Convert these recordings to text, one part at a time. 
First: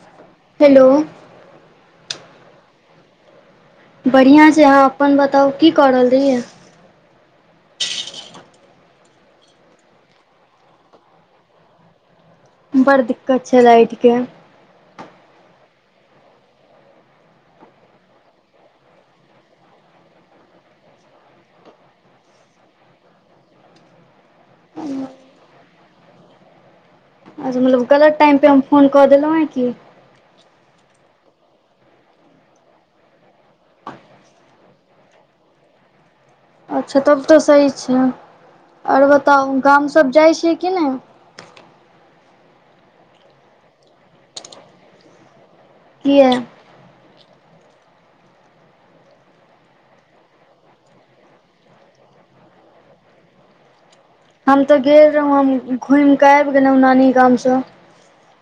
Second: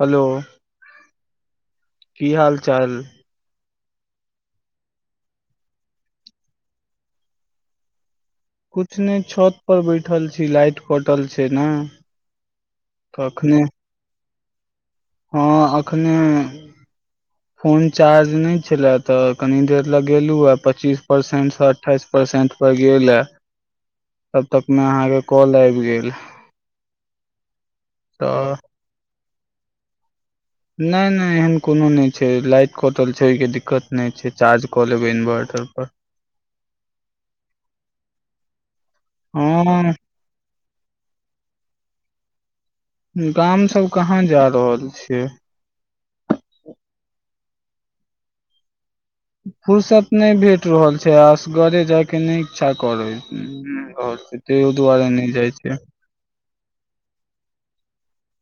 hello hello की हाल चाल बढ़िआँ छै अहाँ अपन बताउ की कऽ रहलियै यै कुछ नैय छत पर बैठल छी लाइट कटल छैय न बड़ दिक्कत छै लाइटके हँ एखने [inaudible] फोन चार्ज नहि छलए तऽ कनि देर लगेलहुँ हँ पच्चीस परसेंटसँ अठाईस परसेंट पर गेल ये [inaudible] तब तक मे अहाँके कॉल आबि गेल अच्छा मतलब गलत टाइमपर तऽ हम फोन कऽ देलहुँ हँ कि नहि नहि एहन कोनो नहि छै लाइट कटल छै ओहि के दिक्कत नहि छै चार्ज कऽ लेबै इन्वर्टर पर अच्छा तब तऽ सही छै आओर बताउ हँ गामसभ जाइ छियै कि नै गाम सब कहाँ जा रहल छियै किया फुुरर्सत नहि भेट रहल छै आसगरे जायके नहि इच्छा करै हम तऽ गेल रहौ हम घुमि कऽ आबि गेलहुँ नानी गामसँ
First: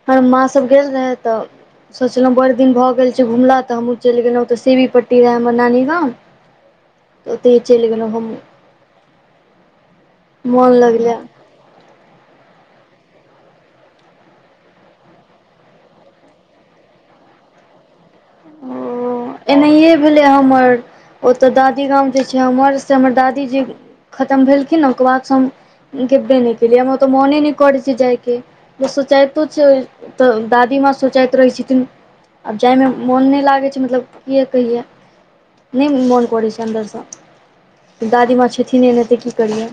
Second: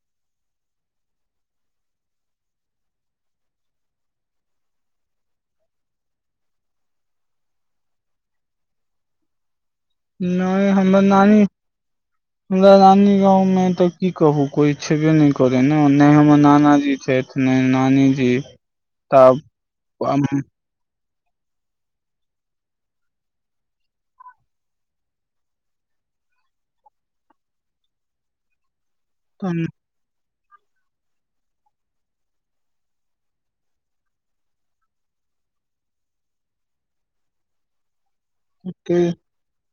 हमर माँ सब गेल रहै तऽ सोचलहुँ बड़ दिन भऽ गेल छै घुला तऽ हमहूँ चलि गेलहुँ तऽ सेवी पट्टी रहय हमर नानी गांव ओतहि चैल गेलहुँ घुमै नहि मोन हमर लगलै नानी [inaudible] हमरा रानी गाँवमे तऽ की कहू कोइ छेबै नहि करै ने नहि हमर नानाजी छथि नै नानी जी ओ एनाहिए भेलै हमर ओतऽ दादी गाम जे छै हमर से हमर दादीजे खतम भेलखिन ओकर बादसँ हम गेबे नहि केलियै हम ओतऽ मोने नहि करैत छी जायके ओ सोचायत छै तऽ दादीमाँ सोचैत रहै छथिन आब जाइमे मोन नहि लागै छै मतलब क कहि नहि मोन करै छै अन्दरसँ दादी मां छथिन एना तऽ की करियै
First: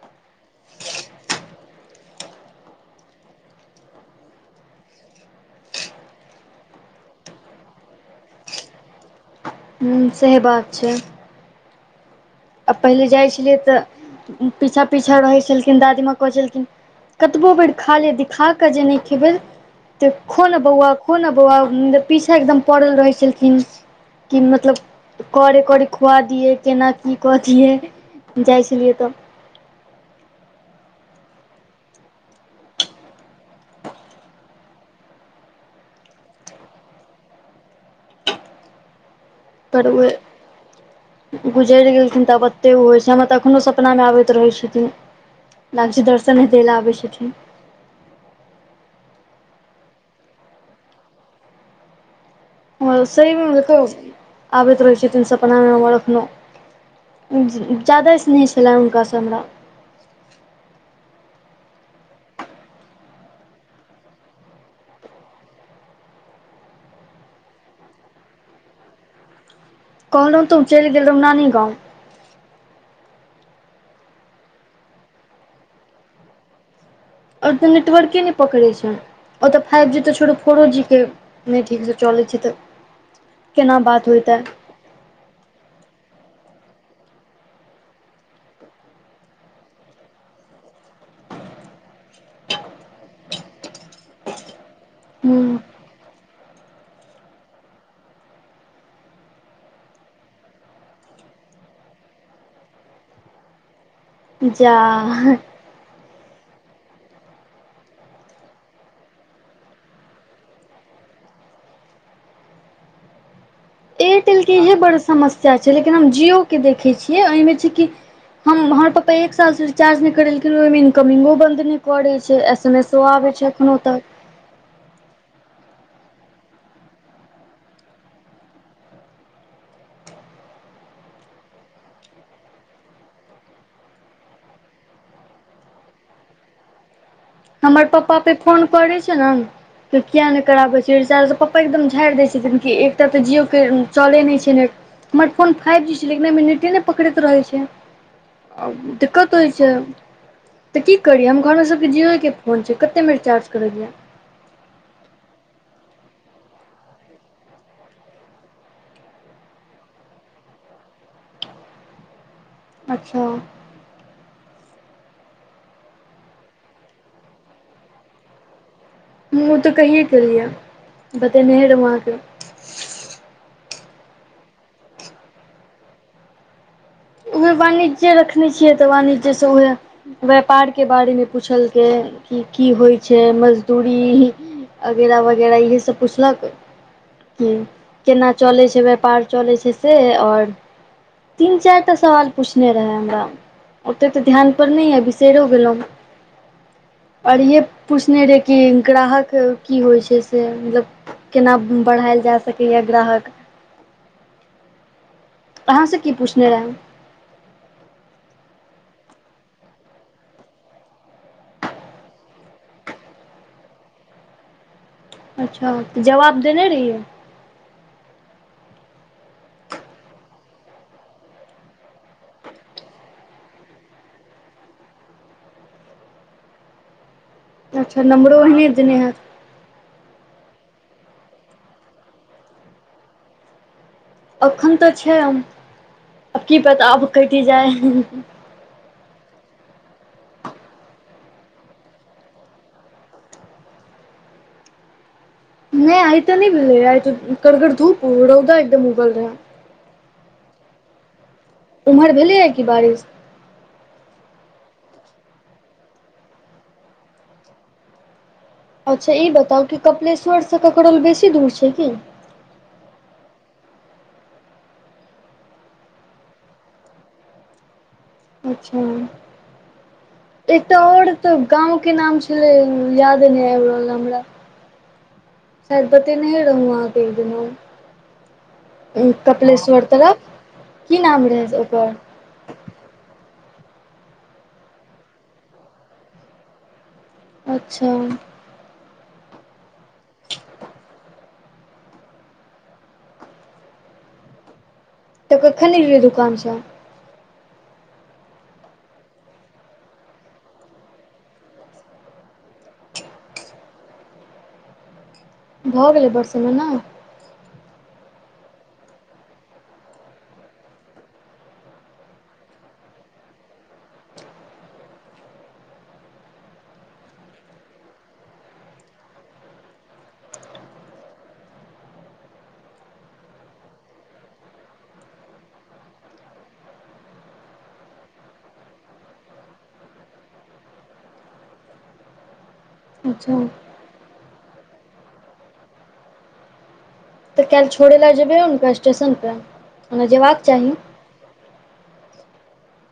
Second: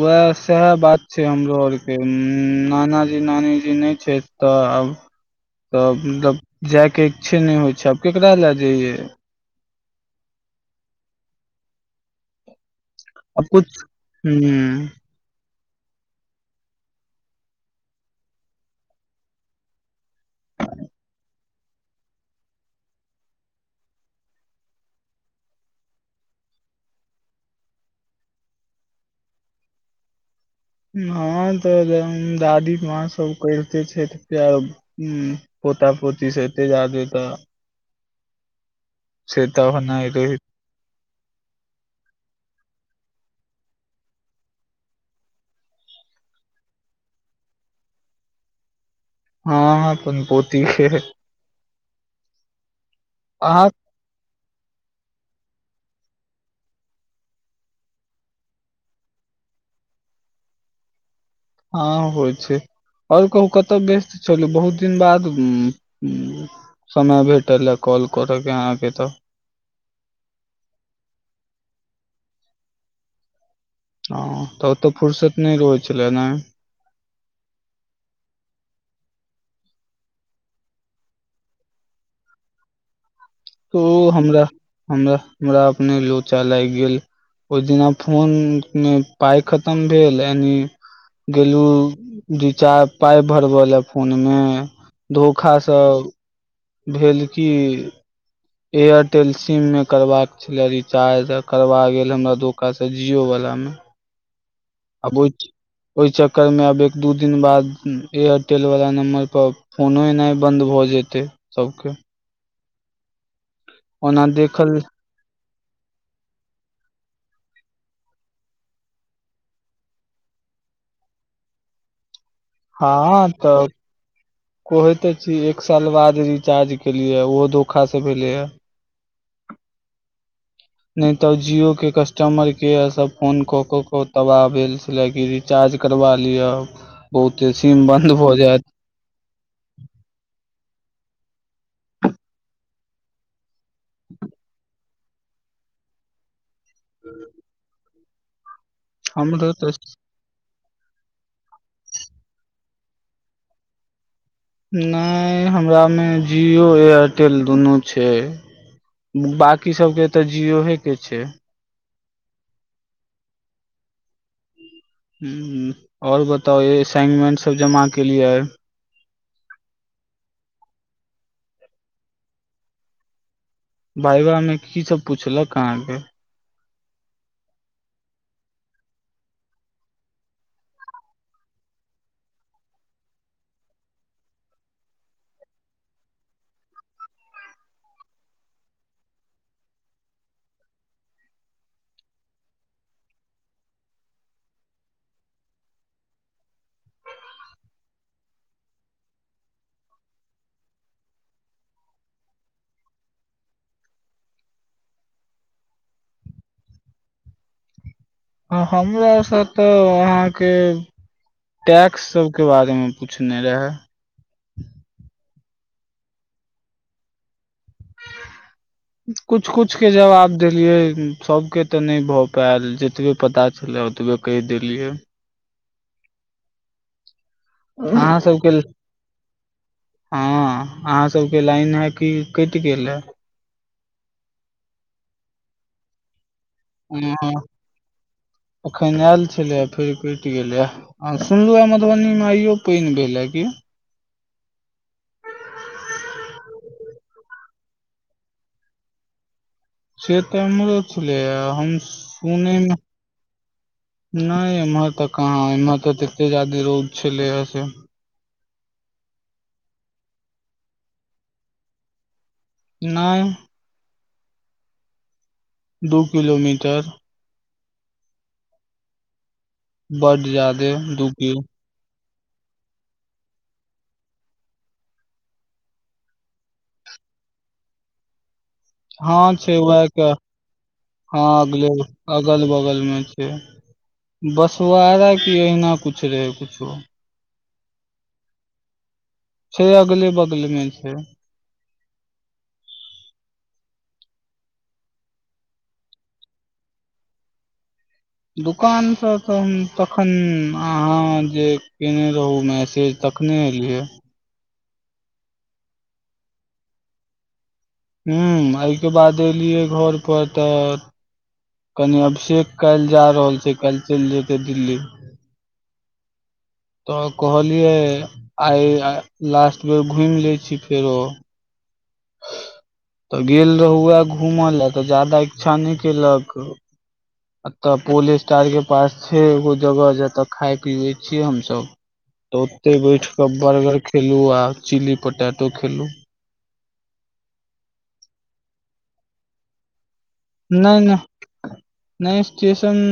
उएह सएह बात छै हमरो आरके नानाजी नानी जी नहि छैथ तऽ आब तबलब जायके इच्छे नहि होइ छै आब केकरा लए जइयै हू सहि बात छै आ पहिले जाइ आब छलियै तऽ कुछ पीछा ह पीछ पिछा रहै छलखिन दादीमााँ कहै छलखिन कतबो बेर खा ले खा के जे नैय खैबे तऽ खो ने बौआ खो ने बौआ पीछा एकदम पड़ल रहै छलखिन कि मतलब करे करे खुआ दियए केना की कऽ दियै जाइ छलियै तऽ आहां तऽ दादी माँ सब करिते छै प्यार ह पोता पोति से अते जादे तऽ से तऽ पर होनाइ रहै ओ गुजरि गेलखिन तऽब ओतेक ओ होइ छै हमरा तऽ एखनो सपनामे आबैत रहैत छथिन लाग छै दर्शन दै लए आबै छथिन हँ अपन पोती के सही में अहाँ देखियो आबैत रहै छथिन सपनामे हमर एखनो जादे स्नेह छलै हुनकासँ हमरा हँ होइ छै आओर कहू कतहु व्यस्त छलू बहुत दिन बाद समय भेटल ह कॉल करऽके अहाँके तऽ कहलौ तऽ उऽ चलि गेल रहुँ नानी गाँव ह तऽ ओतअ फुरसत नइ रहै छलै न एतअ नेटवर्के नैय पकड़ै छैय अतअ फाइव जी तऽ छोड़ू फोरो जी कऽ नइ ठीकसँ चलै छै तऽ त केना ओ बात होइत हमरा हमरा हमरा अपने लोचा लागि गेल ओहि दिना फोन मे पाय खतम भेल यानि गेलु रिचार्ज पाय भर बऽ लेऽ फोन मे हूँ धोखा सँ भेल की एयरटेल सिम म करबाक छलै रिचार्ज करबा गेल हमरा धोकासँ जिओ वला मे जा आब ओय ओय चक्कर मे आब एक दू दिन बाद एयरटेल वला नम्बर पर फोनो एनाइ बन्द भऽ जेतै सब केय ओना एयरटेलके इएहे देखल बड़ समस्या छै लेकिन हम जियओके देखै छियै एहिमे छै कि हम हमर पापा एक साल से रिचार्ज नहि करेलखिन ओहिमे इनकमिंगो बन्द नहि करे छै एस एमेसो हँ आबै छै तऽ एखनो तक कहैत तऽ छी एक साल बाद रिचार्ज केलियै ओहो धोखासँ भेलै यऽ नहि तऽ जियो के कस्टमर केय सब फोन क क के तबाह भेल छला की रीचार्ज करबा लिय हमर पपा पे फोन करै छै नऽ किया नहि कराबै छै रिचार्जसँ पपा एकदम झाड़ि दै छथिन कि एक एतऽ तऽ जिओके चलै नहि छै नेट हमर फोन फाइव जी छै लेकिन एहिमे नेट नेटे नहि पकड़ैत रहै छै आ दिक्कत हमरो होइत तऽ छै तऽ की करियै हम घर मे सबके जिओके फोन छै कते बेर चार्ज करलियै नहि हमरा मे जिओ एयरटेल दुनू छै बाकी सबके तऽ जियोहे के छै अच्छा हुँ और बताउ असाइनमेंट सब जमा केलियै ओ तऽ कहि केलियै बतेनहे रहुँ आहाँके भाइबा मे की सब पूछलक अहाँके उहे वाणिज्य रखने छियै तऽ वाणिज्यसँ उहे व्यापार के बारेमे पूछलक कि की होइ छै मजदूरी अगैरह वगैरह इहे सब पुछलकै की केना चलै छै व्यापार चलै छै से और तीन चार टा सवाल पूछने रहै हमरा ओते तऽ ध्यान पर नइ य बिसेरो गेलहुँ और इहे पूछने रहय कि ग्राहक की होइ छै से मतलब केना बढ़ायल जा सकै ए ग्राहक आहाँ से की पूछने रहै हमरा सँ तऽ अहाँके टैक्स सबके बारे मे पूछने रहै अच्छा तऽ जवाब देने रहियै [unintelligible] कुछ कुछ के जवाब देलियै सभके तऽ नइ भऽ पैल जतबे पता छलै ओतबे कैह देलियै अच्छा अहाँ नम्बरो सबके ओहने देने हैत हँ अहाँ सबके लाइन है की कैट गेल हे अखन तऽ छै आब की बता आब कटि जाइ अखन आयल छलैए फेर कैट गेलै आ सुनलु ह मधुबनी मे आइयो पैन भेलै हे कि नहि आइ तऽ नहि भेलै रहै आइ त कड़गड़ धूप रौदा एकदम उगल रहै से तऽ हमरोै छ्लो हम उम्हर भेलैए कि सुनेमे बारिश नहि इम्हर तऽ कहाँ एम्हर तऽ तते जादे रोड छले ह से अच्छा ई बताउ कि कपिलेश्वरसँ ककरौल बेसी दूर छै की नइ दू किलोमीटर अच्छा बड एक जादे तऽ दू और तऽ किलो गाँव के नाम ले याद नइ आइब रहल हमरा शायद बतेनहे रहौं आहां के इ दुनु उ हँ छै वएह कपिलेश्वर के तरफ की हँ नाम रहै अगले ओकर अगल बगल मे छै बसुआरा की अहिना कुछ रहे कुछो अच्छा छै अगले बगले मे छै तऽ कखन एलिए दुकानसँ दुकान से तऽ हम तखन अहाँ जे केने रहौ मैसेज तखने एलियै भऽ गेलै बसमे न हूं अइके बाद एलियै घर पर तऽ कनि अभिषेक काल्ह जा रहल छै काल् चलि जेतै दिल्ली तऽ कहलियै आइ लास्ट बेर घूमि ले छी फेरो तऽ गेल रहुए घूमय लए तऽ जादा इच्छा नइ केलक एतए पोल स्टार के पास छै एगो जगह जते खाय पीवे छीयै हमसब ह [inaudible] तऽ ओतय बैठ कऽ बर्गर खेलूं आ चिली पोटैटो खेलूं तऽ काल्हि छोड़ै लए जेबै हुनका स्टेशनपे ओना जेयबाक नइ नइ नइ स्टेशन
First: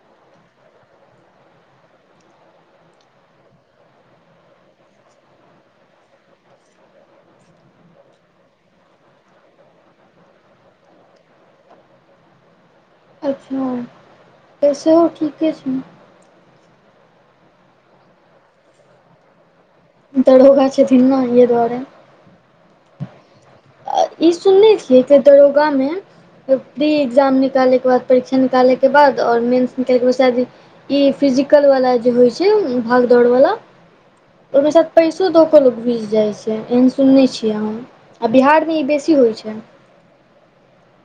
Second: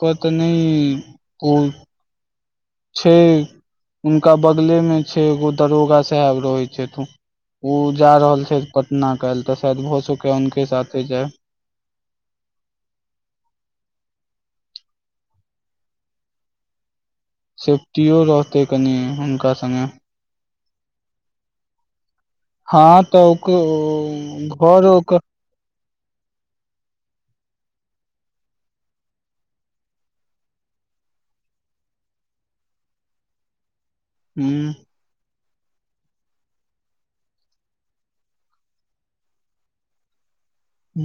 पर तऽ नइ कोइ छै उनका बगले मे छै एगो दरोगा साहेब रहै छथु उ जा रहल छै पटना काल्ह तऽ शायद भ सकै हुनके साथे जाय अच्छा सेहो ठीके छै सेफ्टीयो रहतै कनि हुनका सङ्गे दरोगा छथिन ने ए दुआरे हँ तऽ ओक ई सुनने छियै कि से दरोगामे प्री एग्जाम निकालैके बाद परीक्षा निकालैके बाद आओर मेन्स निकालैके बाद शायदी ई फिजिकल वाला जे होइ छै भाग दौड़ वाला ओइ मे हूँ शायद पैसो द को लोग घुस जाइ छै एहन सुनने छियै हम आ बिहार ई बेसी होइ छै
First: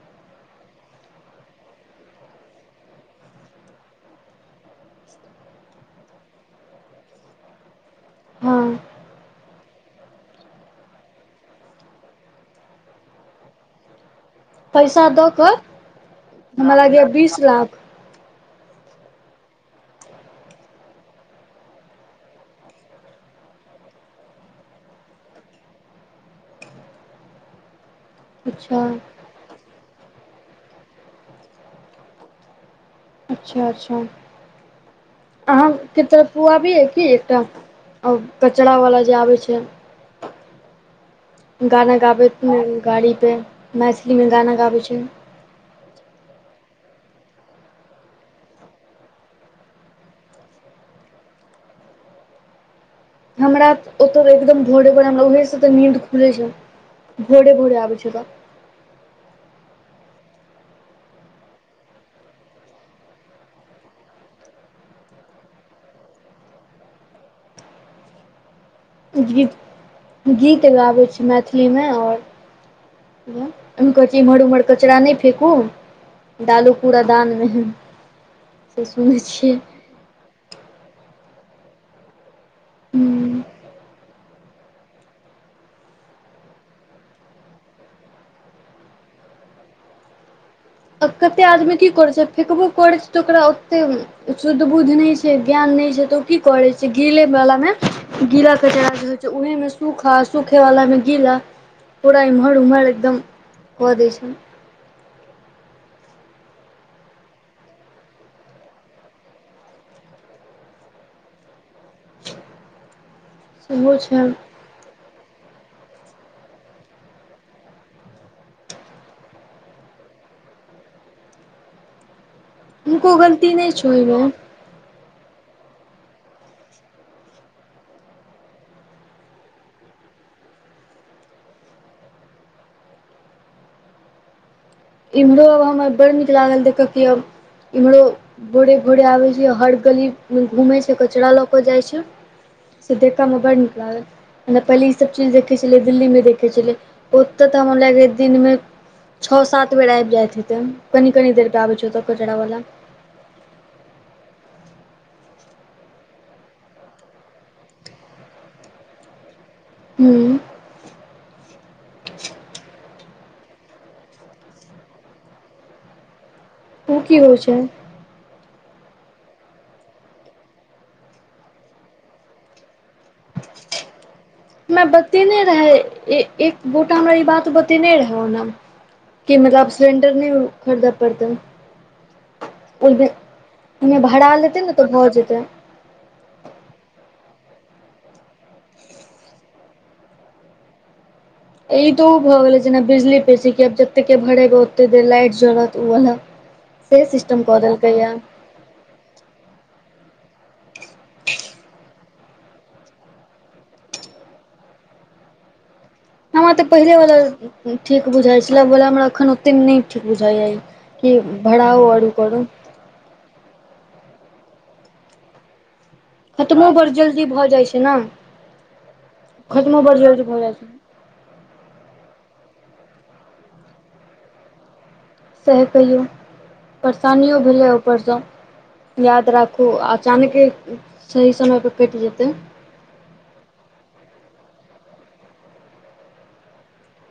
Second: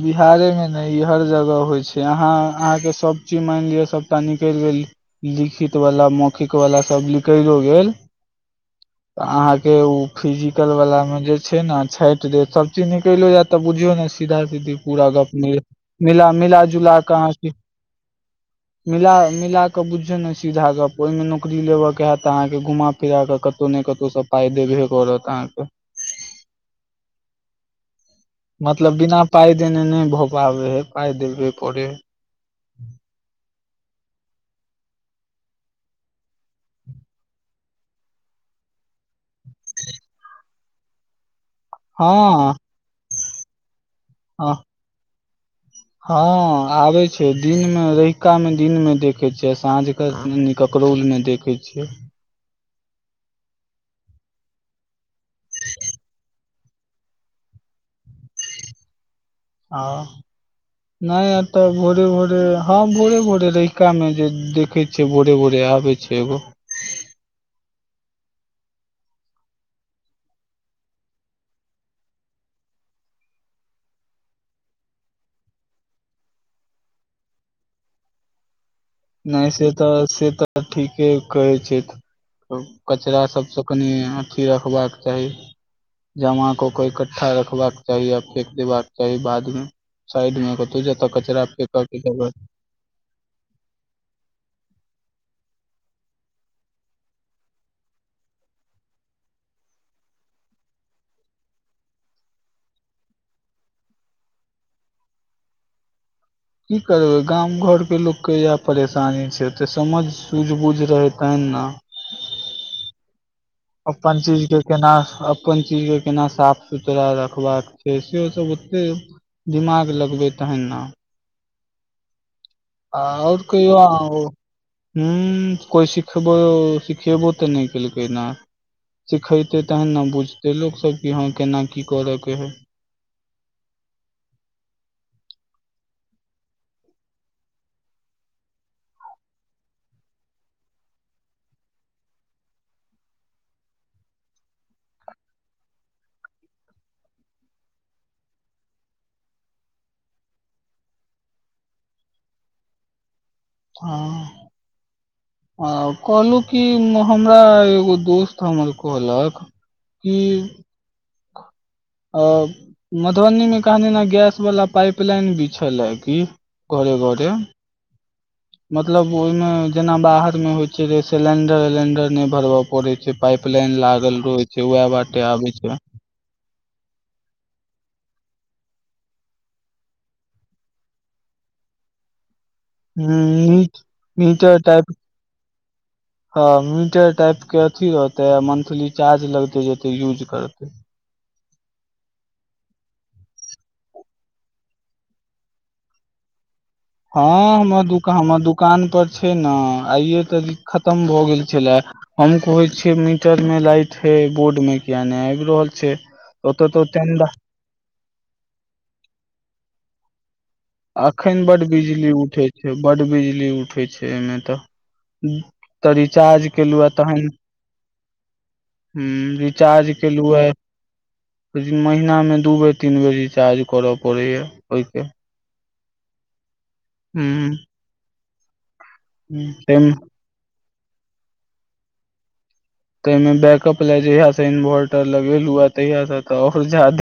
बिहारे मे नइ ई हर जगह होइ छै अहाँ अहाँके सभ चीज मानि लिअ सभटा निकलि गेल लिखित वला मौखिक वाला सब निकैलो गेल हँ अहाँ के उ फिजिकल वाला में जे छै ने छांइट देत सब चीज निकलो जायत तऽ बुझियौ न सीधा सीधी पैसा पूरा दऽ गप कऽ मे मिला मिला हमरा जुला लागैए क आहाँ बीस के लाख मिला मिलाकेश बुझिऔ न सीधा गप ओइ मे नौकरी लेब के होयत अहाँके घुमा फिरा के कतौ ने कतहु सब पाय देबहे परत अहाँके अच्छा मतलब बिना पाइ देने नइ भऽ पाबै है पाइ देबहे परै है अच्छा अच्छा अहां के तरफ पुआबी अए की एकटा कचड़ा वाला जे आबै छै गाना गाबैत हँ गाड़ीपर मैथिलीमे हँ गाना गाबै छै हँ आबे छै दिन मे रहिका में दिन मे देखै छिय साँझ के ककरौल मे देख के छियै हमरा ओत एकदम भोरे भोरे हमरा उहे से तऽ नीद खुले छै भोरे भोरे आबै छै तऽ आं नहि एटा भोरे भोरे हँ भोरे भोरे रहिका मे जे देखे छ भोरे भोरे आबै छै एगो गीत गीत गाबैत छी मैथिलीमे आओर हम कहै छिय एमर उमहर कचरा नहि फेेकू डालू कूड़ा दानमे नहि से तऽ से तऽ ठीके कहै छै कचरा सबसँ कनि अथी रखबाक चाही जमा को कोई इकठ्ठा रखबाक चाही य फेेक देबाका चाही बाद मे साइड मे तू जेता कचराके फ़ेक कें जगह ओब को [inaudible] तऽ ओकरा ओतेक शुद्ध बुद्ध नहि छै ज्ञान नहि छै तऽ ओ की करै छै गीरैवलामे गीला कचड़ा जे रहै छै उहेमे सूखा सूखे वाला मे गीला पूरा इम्हर उमहर एकदम क दै छै की करबै गाम घरके लोकके इएह परेशानी छै तऽ समझ सूझ बूझ रहे तन ने [unintelligible] अपन छै चिज के केना अपन चीज के केना साफ सुथरा रखबाक छै से सब ओते दिमाग लगबे तहन ने हुनको आओर गलती नहि कहियौ छौ अहाँ उ ओहिमे हुँ कोई सिखबो सिखेबो तऽ नहि केलकैना सिखेते तहन ने बुझते लोक सब कि हँ केना की करय के हइ इम्हरो आब हमरा बड़ नीक लागल देखयके अब इम्हरो भोरे भोरे आबे छै हर गली मे घूमे छै कचरा ल के जाय छै सिद्धे काममे बड़ निकलाग [inaudible] म पहिले ईसभ चीज देखै छलियै दिल्लीमे देखै छलियै ओतय तऽ हमरा लागै दिनमे छओ सात बेर आब जाइत हेतै कनि कनी देर पे आबैत छै ओतय कचरा वला हँ आ कहलहु की हमरा एगो दोस्त हमर कहलक हूँ की [unintelligible] अ मधुबनी मे कहने ने गैस वाला पाइप लाइन भी छलए की घरे ओ कि घरे होई छै मतलब ओहिमे जेना बाहर मे होइ छै रे सिलेंडर उलेंडर नहि भरबय पड़ैत छै पाइप लाइन लागल रहे छै वएह हमरा बाटे बतेने आबे छै रहै एक गोटा हमरा ई बात बतेने रहौ ने कि मतलब सिलंडर नहि खरीदा परतै हूँ ओमे भरा मीटर लते ने टाइप तऽ भऽ जेतै हँ मीटर टाइप के अथी रहतै मंथली चार्ज लगते जेतै यूज करतै ई तो भऽ गेले जेना बिजली पसी क आब जते के भरेबे ओते देर लाइट जोड़त उ वाला [unintelligible] हँ हमर दुकान हमर दुकान पर छै ने आइे तऽ खतम भऽ गेल छले हम कहै छियै मीटर में लाइट हे बोर्ड मे किया नहि आब रहल छै हमरा तऽ ओते तो पहिलेवला टेंडर ठीक बुझाइ छलवला हमरा एखन ओतेक नहि ठीक बुझाइए कि अखन बड भराउ और बिजली करो उठे बड बिजली उठै छै एहिमे तऽ तऽ रिचार्ज खत्मो केलहुँ बड़ जल्दी तहन भऽ जाइ छै ने हुँ खत्मो रिचार्ज बड़ जल्दी केलहुँ भऽ जाइ छै या महिना मे दू बेर तीन बेर रिचार्ज करऽ पड़ै या ओहिके सएह कहियौ परेशानियो भेलै ऊपरसँ याद राखू ह अचानक सही समयपर कटि जेतै ताहिमे बैकअप लए जहियासँ इन्वर्टर लगेलहु हँ तहियासँ तऽ आओर जादे